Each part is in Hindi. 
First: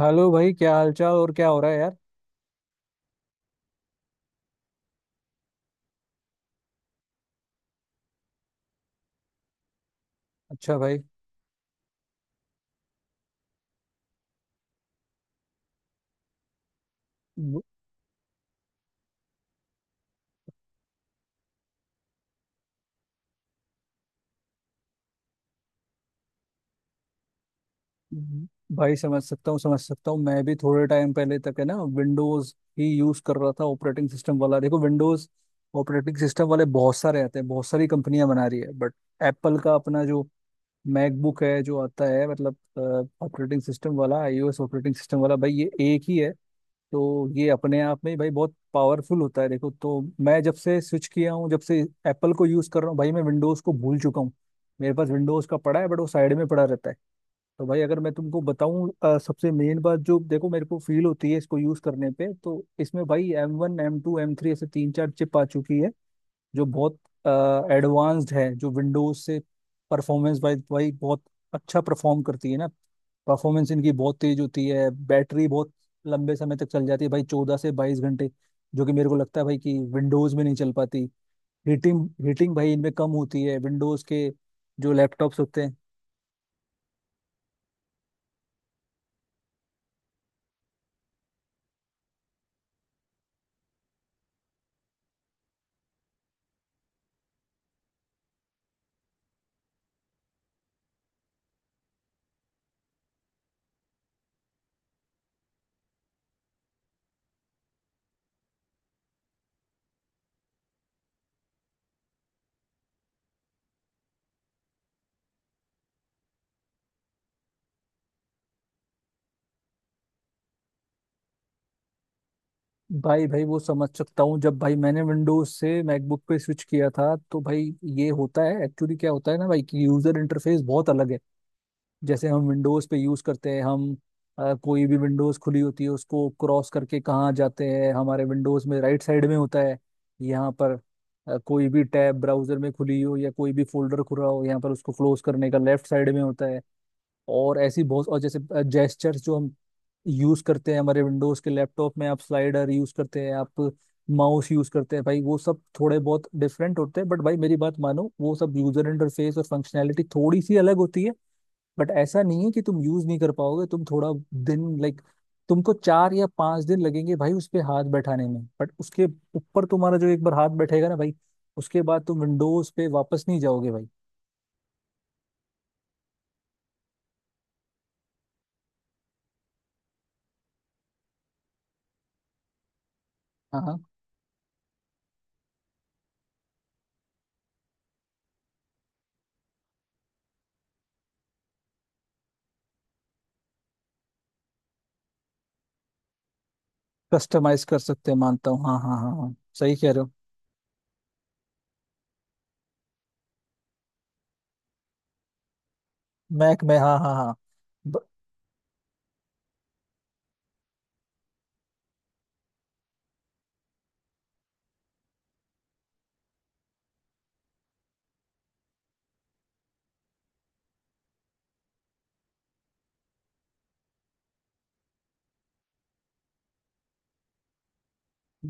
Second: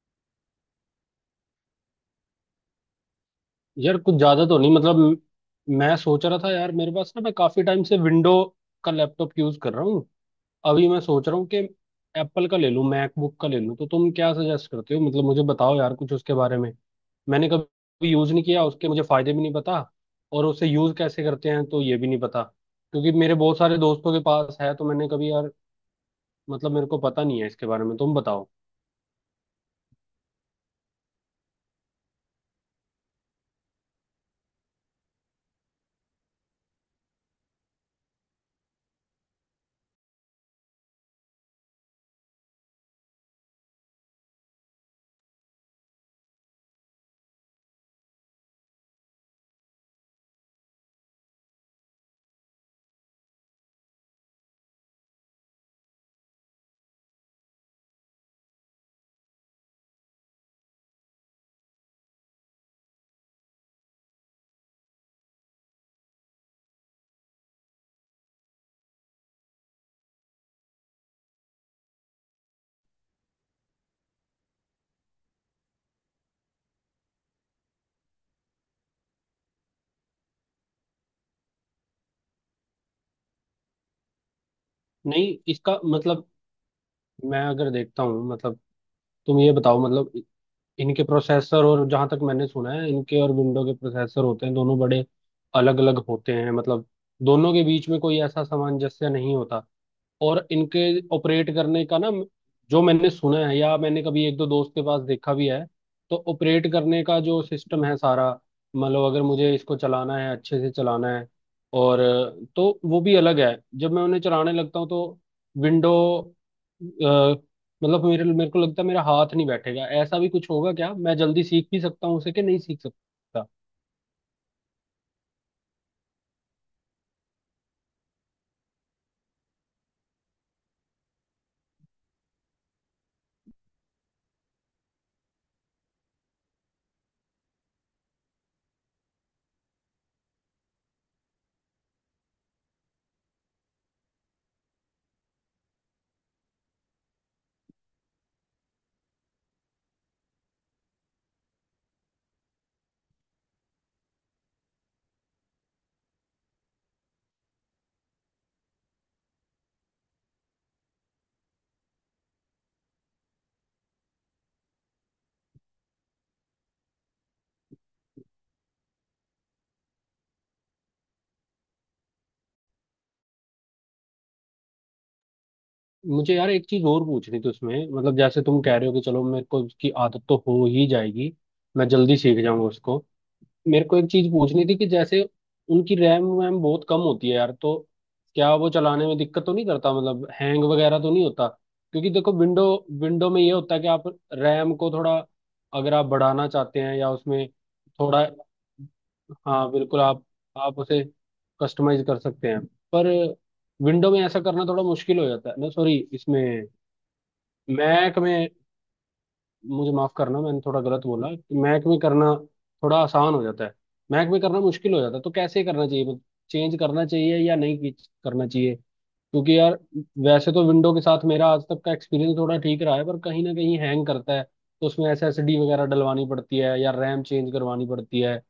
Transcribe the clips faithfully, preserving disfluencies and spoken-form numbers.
हेलो भाई, क्या हालचाल और क्या हो रहा है यार। यार कुछ ज्यादा तो नहीं, मतलब म- मैं सोच रहा था यार, मेरे पास ना, मैं काफी टाइम से विंडो का लैपटॉप यूज कर रहा हूँ। अच्छा अभी भाई। मैं सोच रहा हूँ कि एप्पल का ले लूँ, मैकबुक का ले लूँ, तो तुम क्या सजेस्ट करते हो? मतलब मुझे बताओ यार कुछ उसके बारे में। मैंने व- कभी यूज नहीं किया, उसके मुझे फायदे भी नहीं पता और उसे यूज कैसे करते हैं तो ये भी नहीं पता, क्योंकि मेरे बहुत सारे दोस्तों के पास है। तो मैंने कभी यार, मतलब मेरे को पता नहीं है इसके बारे में, तुम व- बताओ। भाई, समझ सकता हूँ समझ सकता हूँ। मैं भी थोड़े टाइम पहले तक, है ना, विंडोज ही यूज कर रहा था ऑपरेटिंग सिस्टम वाला। देखो, विंडोज ऑपरेटिंग सिस्टम वाले बहुत सारे आते हैं, बहुत सारी कंपनियां बना रही है। बट एप्पल का अपना जो मैकबुक है जो आता है, मतलब ऑपरेटिंग सिस्टम वाला आई ओ एस ऑपरेटिंग सिस्टम वाला भाई, ये एक ही है। तो ये अपने आप में ही भाई बहुत पावरफुल होता है। देखो, तो मैं जब से स्विच किया हूँ, जब से एप्पल को यूज़ कर रहा हूँ भाई, मैं विंडोज़ को भूल चुका हूँ। मेरे पास विंडोज़ का पड़ा है बट वो साइड में पड़ा रहता है। तो भाई, अगर मैं तुमको बताऊं अ, सबसे मेन बात जो देखो मेरे को फील होती है इसको यूज़ करने पे, तो इसमें भाई M one M two M three ऐसे तीन चार चिप आ चुकी है जो बहुत एडवांस्ड है, जो विंडोज से परफॉर्मेंस वाइज वाइज बहुत अच्छा परफॉर्म करती है ना। परफॉर्मेंस इनकी बहुत तेज होती है, बैटरी बहुत लंबे समय तक चल जाती है भाई, चौदह से बाईस घंटे, जो कि मेरे को लगता है भाई कि विंडोज में नहीं चल पाती। हीटिंग हीटिंग भाई इनमें कम होती है, विंडोज के जो नहीं, लैपटॉप्स होते हैं। इसका मतलब, मैं अगर देखता हूँ, मतलब तुम ये बताओ, मतलब इनके प्रोसेसर, और जहां तक मैंने सुना है इनके और विंडो के प्रोसेसर होते हैं दोनों बड़े अलग अलग होते हैं मतलब, दोनों के बीच में कोई ऐसा सामंजस्य नहीं होता। और इनके ऑपरेट करने का ना, जो मैंने सुना है या मैंने कभी एक दो दोस्त के पास देखा भी है, तो ऑपरेट करने का जो सिस्टम है सारा, मतलब अगर मुझे इसको चलाना है, अच्छे से चलाना है, और अ, तो वो भी अलग है। जब मैं उन्हें चलाने लगता हूँ तो विंडो, मतलब मेरे मेरे को लगता है मेरा हाथ नहीं बैठेगा, ऐसा भी कुछ होगा क्या? मैं जल्दी सीख भी सकता हूँ उसे कि नहीं सीख भाई भाई सकता? वो समझ सकता हूँ। जब भाई मैंने विंडोज से मैकबुक पे स्विच किया था, तो भाई ये होता है, एक्चुअली क्या होता है ना भाई, कि यूजर इंटरफेस बहुत अलग है। जैसे हम विंडोज पे यूज करते हैं, हम अ, कोई भी विंडोज खुली होती है उसको क्रॉस करके कहाँ जाते हैं, हमारे विंडोज में राइट साइड में होता है। यहाँ पर अ, कोई भी टैब ब्राउजर में खुली हो या कोई भी फोल्डर खुला हो, यहाँ पर उसको क्लोज करने का लेफ्ट साइड में होता है। और ऐसी बहुत, और जैसे जेस्चर्स जो हम यूज करते हैं, हमारे विंडोज के लैपटॉप में आप स्लाइडर यूज करते हैं, आप माउस यूज करते हैं भाई, वो सब थोड़े बहुत डिफरेंट होते हैं। बट भाई मेरी बात मानो, वो सब यूजर इंटरफेस और फंक्शनैलिटी थोड़ी सी अलग होती है, बट ऐसा नहीं है कि तुम यूज नहीं कर पाओगे। तुम थोड़ा दिन, लाइक, तुमको चार या पांच दिन लगेंगे भाई उस पे हाथ बैठाने में, बट उसके ऊपर तुम्हारा जो एक बार हाथ बैठेगा ना भाई, उसके बाद तुम विंडोज पे वापस नहीं जाओगे भाई। मुझे यार एक चीज और पूछनी थी उसमें, मतलब जैसे तुम कह रहे हो कि चलो मेरे को उसकी आदत तो हो ही जाएगी, मैं जल्दी सीख जाऊंगा उसको। हाँ हाँ। मेरे को एक चीज पूछनी थी कि जैसे उनकी रैम वैम बहुत कम होती है यार, तो क्या वो चलाने में दिक्कत तो नहीं करता? मतलब हैंग वगैरह तो नहीं होता? क्योंकि देखो विंडो, विंडो में ये होता है कि आप रैम को थोड़ा, अगर आप बढ़ाना चाहते हैं या उसमें कस्टमाइज कर सकते हैं, थोड़ा, मानता हूँ। हाँ हाँ हाँ हाँ, हाँ सही कह रहे बिल्कुल, हो। आप आप उसे कस्टमाइज कर सकते हैं। पर विंडो में ऐसा करना थोड़ा मुश्किल हो जाता है ना, सॉरी मैक इसमें, में, हाँ हाँ हाँ। मैक में, मुझे माफ करना मैंने थोड़ा गलत बोला कि मैक में करना थोड़ा आसान हो जाता है। मैक में करना मुश्किल हो जाता है, तो कैसे करना चाहिए? मतलब चेंज करना चाहिए या नहीं कि- करना चाहिए? क्योंकि यार वैसे तो विंडो के साथ मेरा आज तक का एक्सपीरियंस थोड़ा ठीक रहा है, पर कहीं ना कहीं हैंग करता है, तो उसमें एस एस डी वगैरह डलवानी पड़ती है या रैम चेंज करवानी पड़ती है।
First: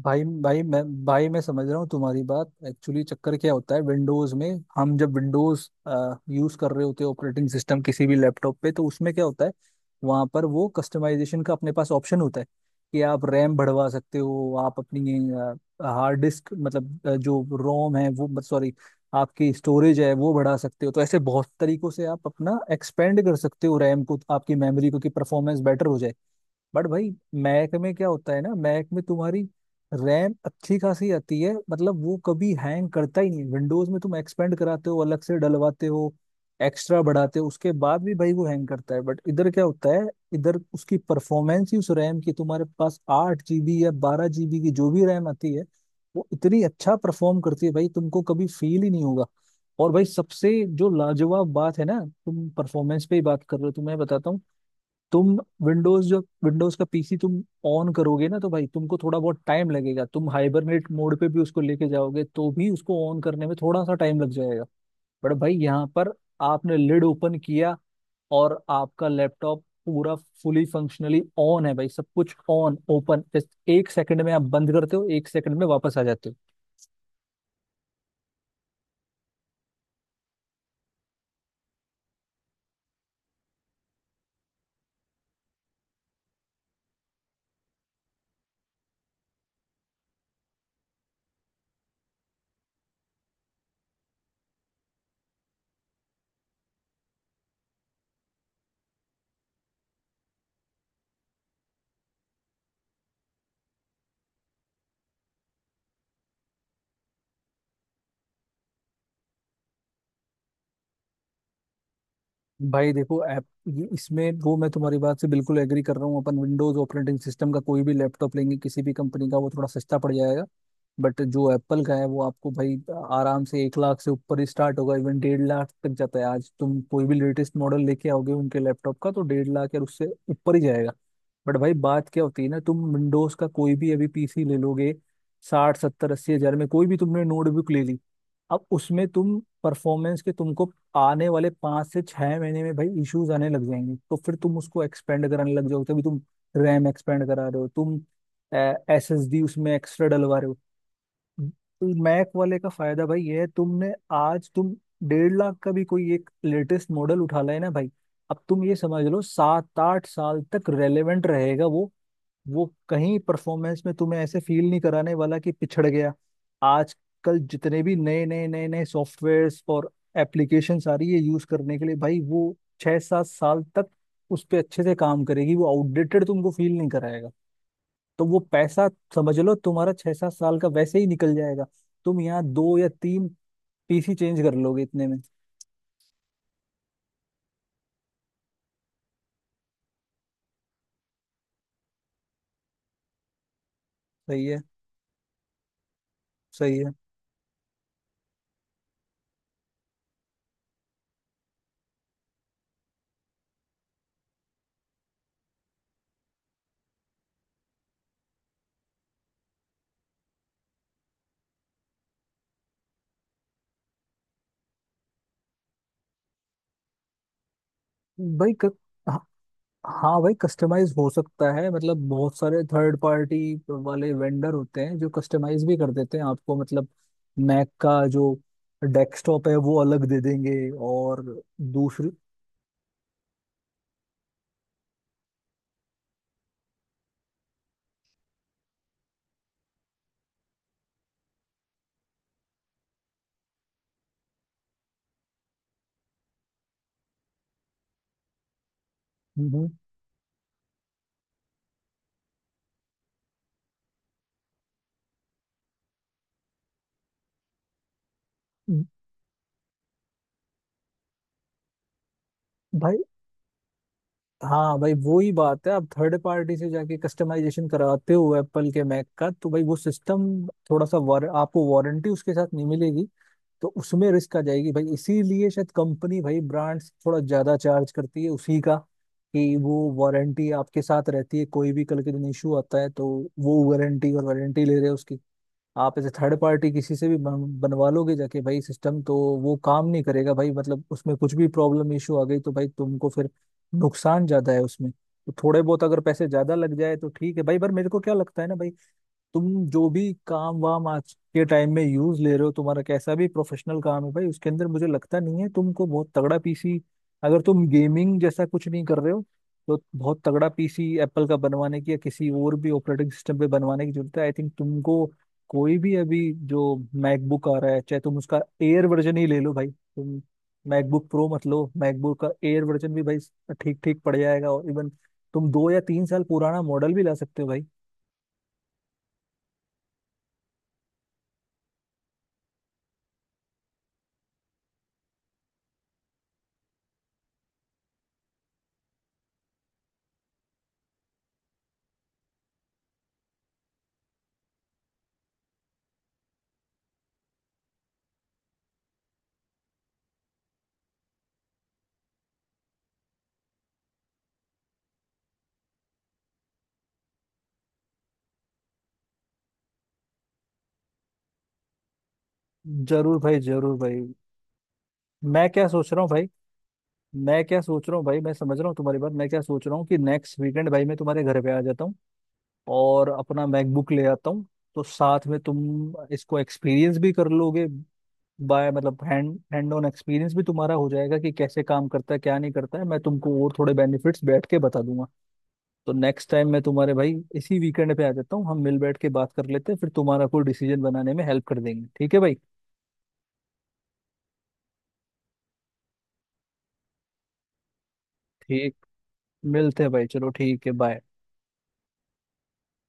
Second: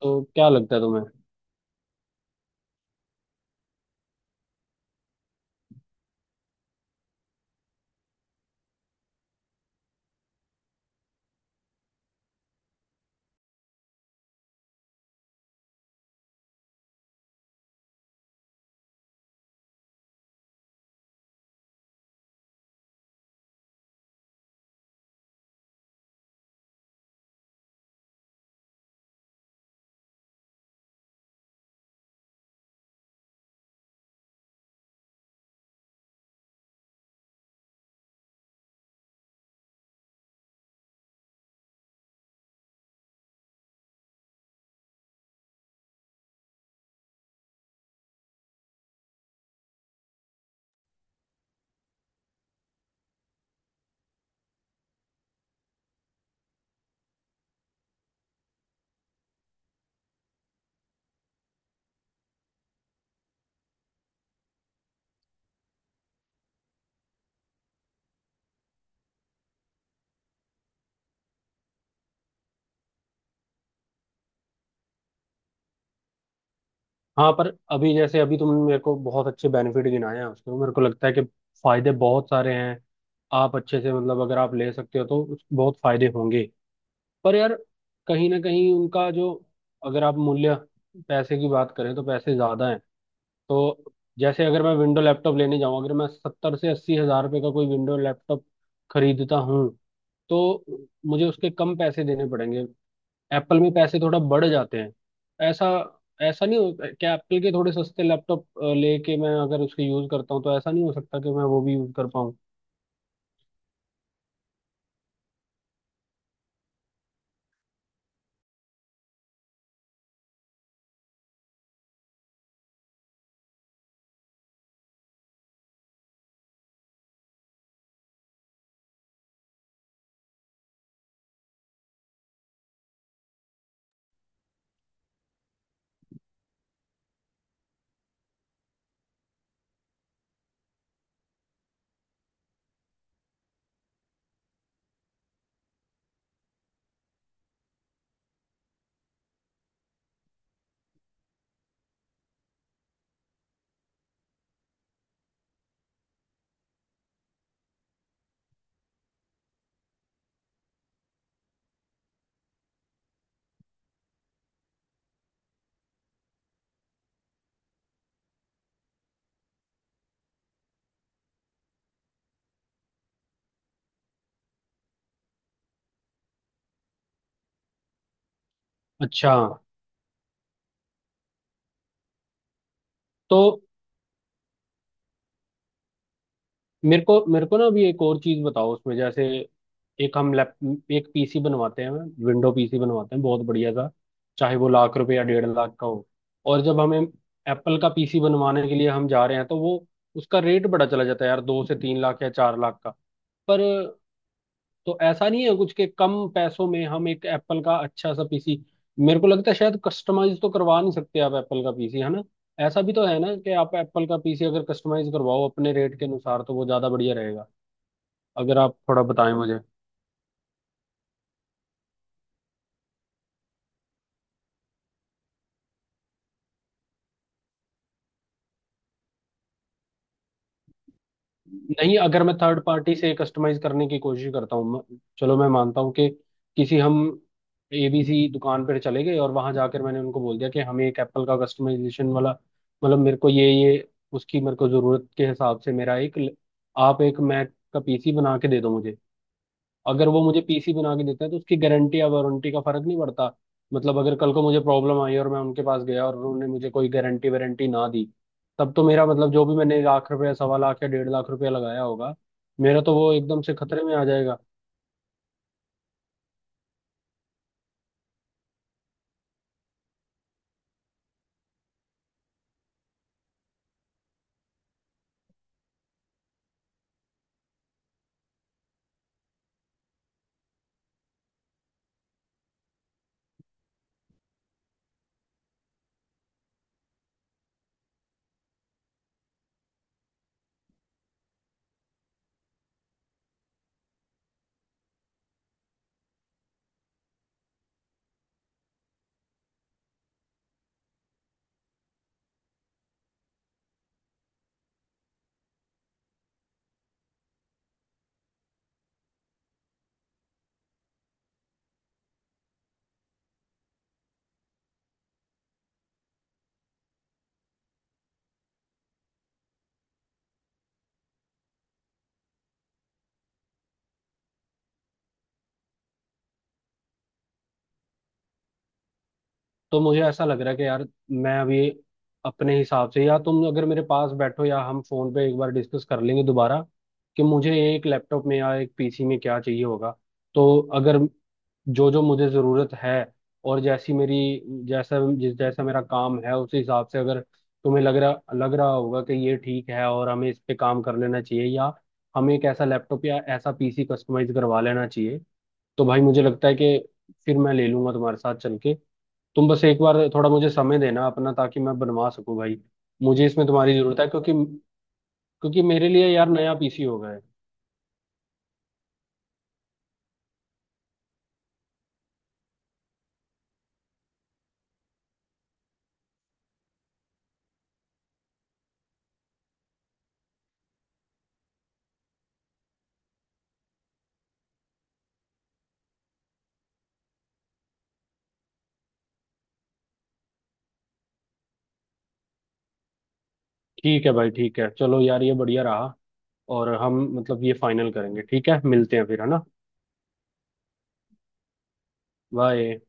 तो भाई क्या भाई लगता है मैं तुम्हें? भाई मैं समझ रहा हूँ तुम्हारी बात। एक्चुअली चक्कर क्या होता है विंडोज में, हम जब विंडोज यूज कर रहे होते हैं ऑपरेटिंग सिस्टम किसी भी लैपटॉप पे, तो उसमें क्या होता है, वहां पर वो कस्टमाइजेशन का अपने पास ऑप्शन होता है कि आप रैम बढ़वा सकते हो, आप अपनी हार्ड डिस्क मतलब अ, जो रोम है वो, सॉरी, आपकी स्टोरेज है, वो बढ़ा सकते हो। तो ऐसे बहुत तरीकों से आप अपना एक्सपेंड कर सकते हो रैम को, आपकी मेमोरी को, कि परफॉर्मेंस बेटर हो जाए। बट भाई मैक में क्या होता है ना, मैक में तुम्हारी रैम अच्छी खासी आती है, मतलब वो कभी हैंग करता ही नहीं। विंडोज में तुम एक्सपेंड कराते हो, अलग से डलवाते हो, एक्स्ट्रा बढ़ाते हो, उसके बाद भी भाई वो हैंग करता है। बट इधर क्या होता है, इधर उसकी परफॉर्मेंस ही, उस रैम की, तुम्हारे पास आठ जीबी या बारह जीबी की जो भी रैम आती है, वो इतनी अच्छा परफॉर्म करती है भाई, तुमको कभी फील ही नहीं होगा। और भाई सबसे जो लाजवाब बात है ना, तुम परफॉर्मेंस पे ही बात कर रहे हो, तो मैं बताता हूँ। तुम विंडोज, जो विंडोज का पीसी तुम ऑन करोगे ना, तो भाई तुमको थोड़ा बहुत टाइम लगेगा, तुम हाइबरनेट मोड पे भी उसको लेके जाओगे तो भी उसको ऑन करने में थोड़ा सा टाइम लग जाएगा। बट भाई यहाँ पर आपने लिड ओपन किया और आपका लैपटॉप पूरा फुली फंक्शनली ऑन है भाई, सब कुछ ऑन, ओपन, जस्ट एक सेकंड में आप बंद करते हो, एक सेकंड में वापस आ जाते हो। हाँ, पर अभी जैसे अभी तुमने मेरे को बहुत अच्छे बेनिफिट गिनाए हैं उसके, मेरे को लगता है कि फायदे बहुत सारे हैं। आप अच्छे से, मतलब अगर आप ले सकते हो तो उस- बहुत फायदे होंगे। पर यार कहीं ना कहीं उनका जो, अगर आप मूल्य, पैसे की बात करें तो पैसे ज्यादा हैं। तो जैसे अगर मैं विंडो लैपटॉप लेने जाऊं, अगर मैं सत्तर से अस्सी हजार रुपये का कोई विंडो लैपटॉप खरीदता हूं, तो मुझे उसके कम पैसे देने पड़ेंगे। एप्पल में पैसे थोड़ा बढ़ जाते हैं। ऐसा ऐसा नहीं हो क्या, एप्पल के थोड़े सस्ते लैपटॉप लेके मैं अगर उसके यूज करता हूँ, तो ऐसा नहीं हो सकता कि मैं वो भी यूज कर पाऊँ? भाई देखो, ऐप ये- इसमें वो, मैं तुम्हारी बात से बिल्कुल एग्री कर रहा हूँ। अपन विंडोज ऑपरेटिंग सिस्टम का कोई भी लैपटॉप लेंगे किसी भी कंपनी का, वो थोड़ा सस्ता पड़ जाएगा। बट जो एप्पल का है वो आपको भाई आराम से एक लाख से ऊपर ही स्टार्ट होगा, इवन डेढ़ लाख तक जाता है। आज तुम कोई भी लेटेस्ट मॉडल लेके आओगे उनके लैपटॉप का, तो डेढ़ लाख या उससे ऊपर ही जाएगा। बट भाई बात क्या होती है ना, तुम विंडोज का कोई भी अभी पीसी ले लोगे, साठ सत्तर अस्सी हजार में कोई भी तुमने नोटबुक ले ली, अब उसमें तुम परफॉर्मेंस के, तुमको आने वाले पाँच से छह महीने में भाई इश्यूज आने लग जाएंगे। तो फिर तुम उसको एक्सपेंड कराने लग जाओगे, तभी तुम रैम एक्सपेंड करा रहे हो, तुम एस एस डी उसमें एक्स्ट्रा डलवा रहे हो। तो मैक वाले का फायदा भाई ये है, तुमने आज तुम डेढ़ लाख का भी कोई एक लेटेस्ट मॉडल उठा लाए ना भाई, अब तुम ये समझ लो, सात आठ साल तक रेलेवेंट रहेगा वो। वो कहीं परफॉर्मेंस में तुम्हें ऐसे फील नहीं कराने वाला कि पिछड़ गया। आजकल जितने भी नए नए नए नए सॉफ्टवेयर्स और एप्लीकेशन आ रही है यूज करने के लिए भाई, वो छह सात साल तक उस पर अच्छे से काम करेगी, वो आउटडेटेड तुमको फील नहीं कराएगा। तो वो पैसा अच्छा, समझ लो तुम्हारा छह सात साल का वैसे ही निकल जाएगा, तुम यहाँ दो या तीन तो पीसी चेंज कर लोगे इतने में। मेरे को मेरे को ना अभी एक और चीज बताओ उसमें, जैसे एक हम लैप एक पीसी बनवाते हैं, विंडो पीसी बनवाते हैं, बहुत बढ़िया सा, सही चाहे है। वो लाख रुपए या डेढ़ लाख का हो। और सही जब है। हमें एप्पल का पीसी बनवाने के लिए हम जा रहे हैं, तो वो उसका रेट बड़ा चला जाता है यार, दो से तीन लाख या चार लाख का। पर तो ऐसा नहीं है, कुछ के कम पैसों में हम एक एप्पल का अच्छा सा पीसी, मेरे को लगता है शायद कस्टमाइज तो करवा नहीं सकते आप एप्पल का पीसी, है ना? ऐसा भी तो है ना कि आप एप्पल का पीसी अगर कस्टमाइज करवाओ अपने रेट के अनुसार, तो वो ज्यादा बढ़िया रहेगा, भाई अगर क... आप थोड़ा हाँ बताएं मुझे। हाँ भाई, कस्टमाइज हो सकता है। मतलब बहुत सारे थर्ड पार्टी वाले वेंडर होते हैं जो कस्टमाइज भी कर देते हैं आपको, मतलब मैक का जो डेस्कटॉप है वो अलग दे देंगे और नहीं, दूसरी। अगर मैं थर्ड पार्टी से कस्टमाइज करने की कोशिश करता हूँ, मैं- चलो मैं मानता हूँ कि किसी, हम ए बी सी दुकान पर चले गए और वहां जाकर मैंने उनको बोल दिया कि हमें एक एप्पल का कस्टमाइजेशन वाला, मतलब मेरे को ये ये उसकी मेरे को जरूरत के हिसाब से मेरा एक ल- आप एक मैक का पीसी बना के दे दो मुझे। हम्म। अगर वो मुझे पीसी बना के देते हैं तो उसकी गारंटी या वारंटी का फर्क नहीं पड़ता, मतलब अगर कल को मुझे प्रॉब्लम आई और मैं उनके पास गया और उन्होंने मुझे कोई गारंटी वारंटी ना दी, तब हम्म। तो मेरा मतलब, जो भी मैंने लाख रुपया, सवा लाख या डेढ़ लाख रुपया लगाया होगा, मेरा तो भाई, वो एकदम से खतरे में आ जाएगा। हाँ भाई, वो ही बात है, आप थर्ड पार्टी से जाके कस्टमाइजेशन कराते हो एप्पल के मैक का, तो भाई वो सिस्टम थोड़ा सा वार, आपको वारंटी उसके साथ नहीं मिलेगी, तो उसमें रिस्क आ जाएगी भाई। इसीलिए शायद कंपनी भाई, ब्रांड्स थोड़ा ज्यादा चार्ज करती है उसी का, कि वो वारंटी आपके साथ रहती है, कोई भी कल के दिन इशू आता है तो वो वारंटी, और वारंटी ले रहे हैं उसकी। आप ऐसे थर्ड पार्टी किसी से भी बन, बनवा लोगे जाके भाई, सिस्टम तो वो काम नहीं करेगा भाई। मतलब उसमें कुछ भी प्रॉब्लम इशू आ गई तो भाई तुमको फिर नुकसान ज्यादा है उसमें। तो थोड़े बहुत अगर पैसे ज्यादा लग जाए तो ठीक है भाई, पर मेरे को क्या लगता है ना भाई, तुम जो भी काम वाम आज के टाइम में यूज ले रहे हो, तुम्हारा कैसा भी प्रोफेशनल काम है भाई, उसके अंदर मुझे लगता नहीं है तुमको बहुत तगड़ा पीसी, अगर तुम गेमिंग जैसा कुछ नहीं कर रहे हो, तो बहुत तगड़ा पीसी एप्पल का बनवाने की या किसी और भी ऑपरेटिंग सिस्टम पे बनवाने की जरूरत है, आई थिंक। तुमको कोई भी अभी जो मैकबुक आ रहा है, चाहे तुम उसका एयर वर्जन ही ले लो भाई, तुम मैकबुक प्रो मत लो, मैकबुक का एयर वर्जन भी भाई ठीक ठीक पड़ जाएगा। और इवन तुम दो या तीन साल पुराना मॉडल भी ला सकते हो भाई। तो मुझे ऐसा लग रहा है कि यार, मैं अभी अपने हिसाब से, या तुम अगर मेरे पास बैठो, या हम फोन पे एक बार डिस्कस कर लेंगे दोबारा कि मुझे एक लैपटॉप में या एक पीसी में क्या चाहिए होगा। तो अगर जो जो मुझे ज़रूरत है, और जैसी मेरी, जैसा जिस जैसा मेरा काम है, उस हिसाब से अगर तुम्हें लग रहा लग रहा होगा कि ये ठीक है और हमें इस पे काम कर लेना चाहिए, या हमें एक ऐसा लैपटॉप या ऐसा पीसी कस्टमाइज करवा लेना चाहिए, तो भाई मुझे लगता है कि फिर मैं ले लूंगा तुम्हारे साथ चल के। तुम बस एक बार थोड़ा मुझे समय देना अपना, ताकि मैं बनवा सकूं भाई। जरूर मुझे भाई, इसमें तुम्हारी जरूर भाई। जरूरत है, क्योंकि मैं क्योंकि क्या मेरे सोच रहा हूँ लिए भाई यार नया पीसी हो गया है। मैं क्या सोच रहा हूँ भाई, मैं समझ रहा हूँ तुम्हारी बात। मैं क्या सोच रहा हूँ कि नेक्स्ट वीकेंड भाई मैं तुम्हारे घर पे आ जाता हूँ और अपना मैकबुक ले आता हूँ, तो साथ में तुम इसको एक्सपीरियंस भी कर लोगे, बाय मतलब हैंड हैंड ऑन एक्सपीरियंस भी तुम्हारा हो जाएगा कि कैसे काम करता है क्या नहीं करता है। मैं तुमको और थोड़े बेनिफिट्स बैठ के बता दूंगा। तो नेक्स्ट टाइम मैं तुम्हारे, भाई इसी वीकेंड पे आ जाता हूँ, हम मिल बैठ के बात कर लेते हैं, फिर तुम्हारा कोई डिसीजन बनाने में हेल्प कर देंगे, ठीक है भाई। ठीक है भाई, ठीक है, चलो यार ये बढ़िया रहा और हम, मतलब ये फाइनल करेंगे, ठीक है? ठीक, मिलते हैं फिर, है ना? मिलते हैं भाई, चलो ठीक है, बाय। बाय।